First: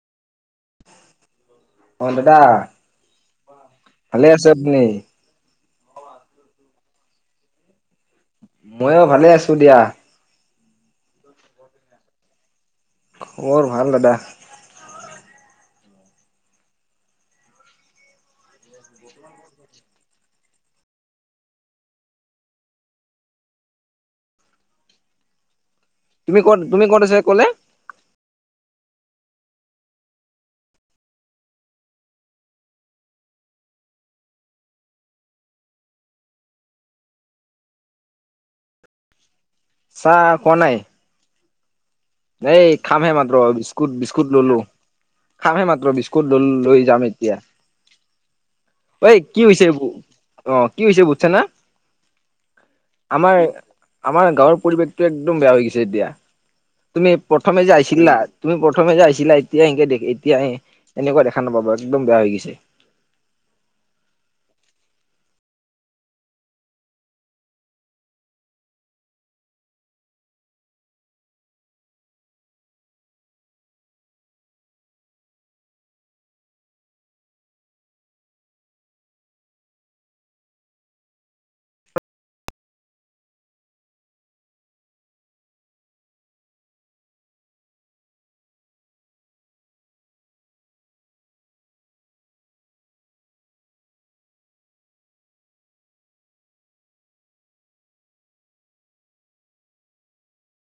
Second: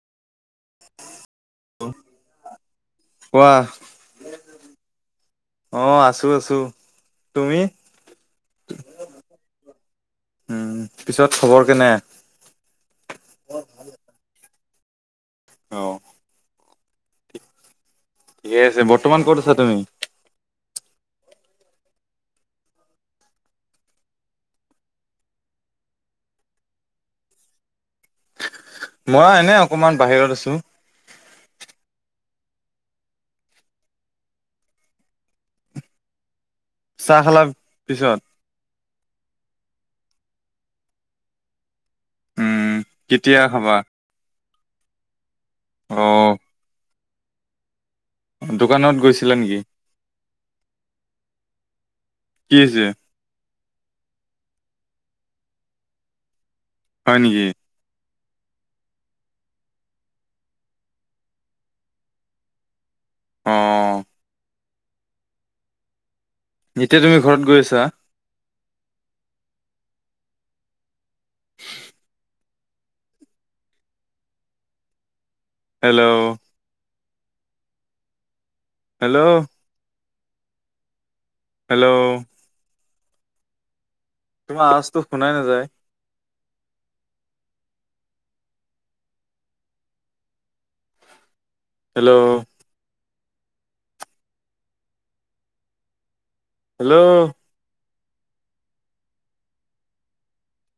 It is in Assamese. অ দাদা, কোৱা ভালে আছ আপুনি? অ আছো আছো, তুমি? মইও ভালে আছো দিয়া। উম' পিছত খবৰ কেনে? খবৰ ভাল দাদা। অ'। ঠিক আছে, বৰ্তমান ক'ত আছা তুমি? তুমি ক'ত, তুমি কত আছে ক'লে? মই এনে অকমান বাহিৰত আছো। চাহ খালাৰ পিছত? চা কোৱা নাই। উম এই খামহে মাত্ৰ, কেতিয়া খাবা বিস্কুট, বিস্কুট ললো। খামহে মাত্ৰ অ বিস্কুট লৈ যাম এতিয়া দোকানত ঐ গৈছিলা কি নেকি হৈছে এবো, অ কি হৈছে বুজছে না কি হৈছে আমাৰ আমাৰ গাঁৱৰ পৰিৱেশটো একদম বেয়া হৈ গৈছে এতিয়া তুমি হয় নেকি প্ৰথমে যে আছিলা তুমি প্ৰথমে আহিছিলা এতিয়া সে এনকে দেখ এতিয়া আহে এনেকুৱা দেখা নাপাবা একদম বেয়া হৈ গৈছে অ এতিয়া তুমি ঘৰত গৈ আছা হেল্ল' হেল্ল' হেল্ল' তোমাৰ আৱাজ শুনাই নাযায় হেল্ল' হেল্ল'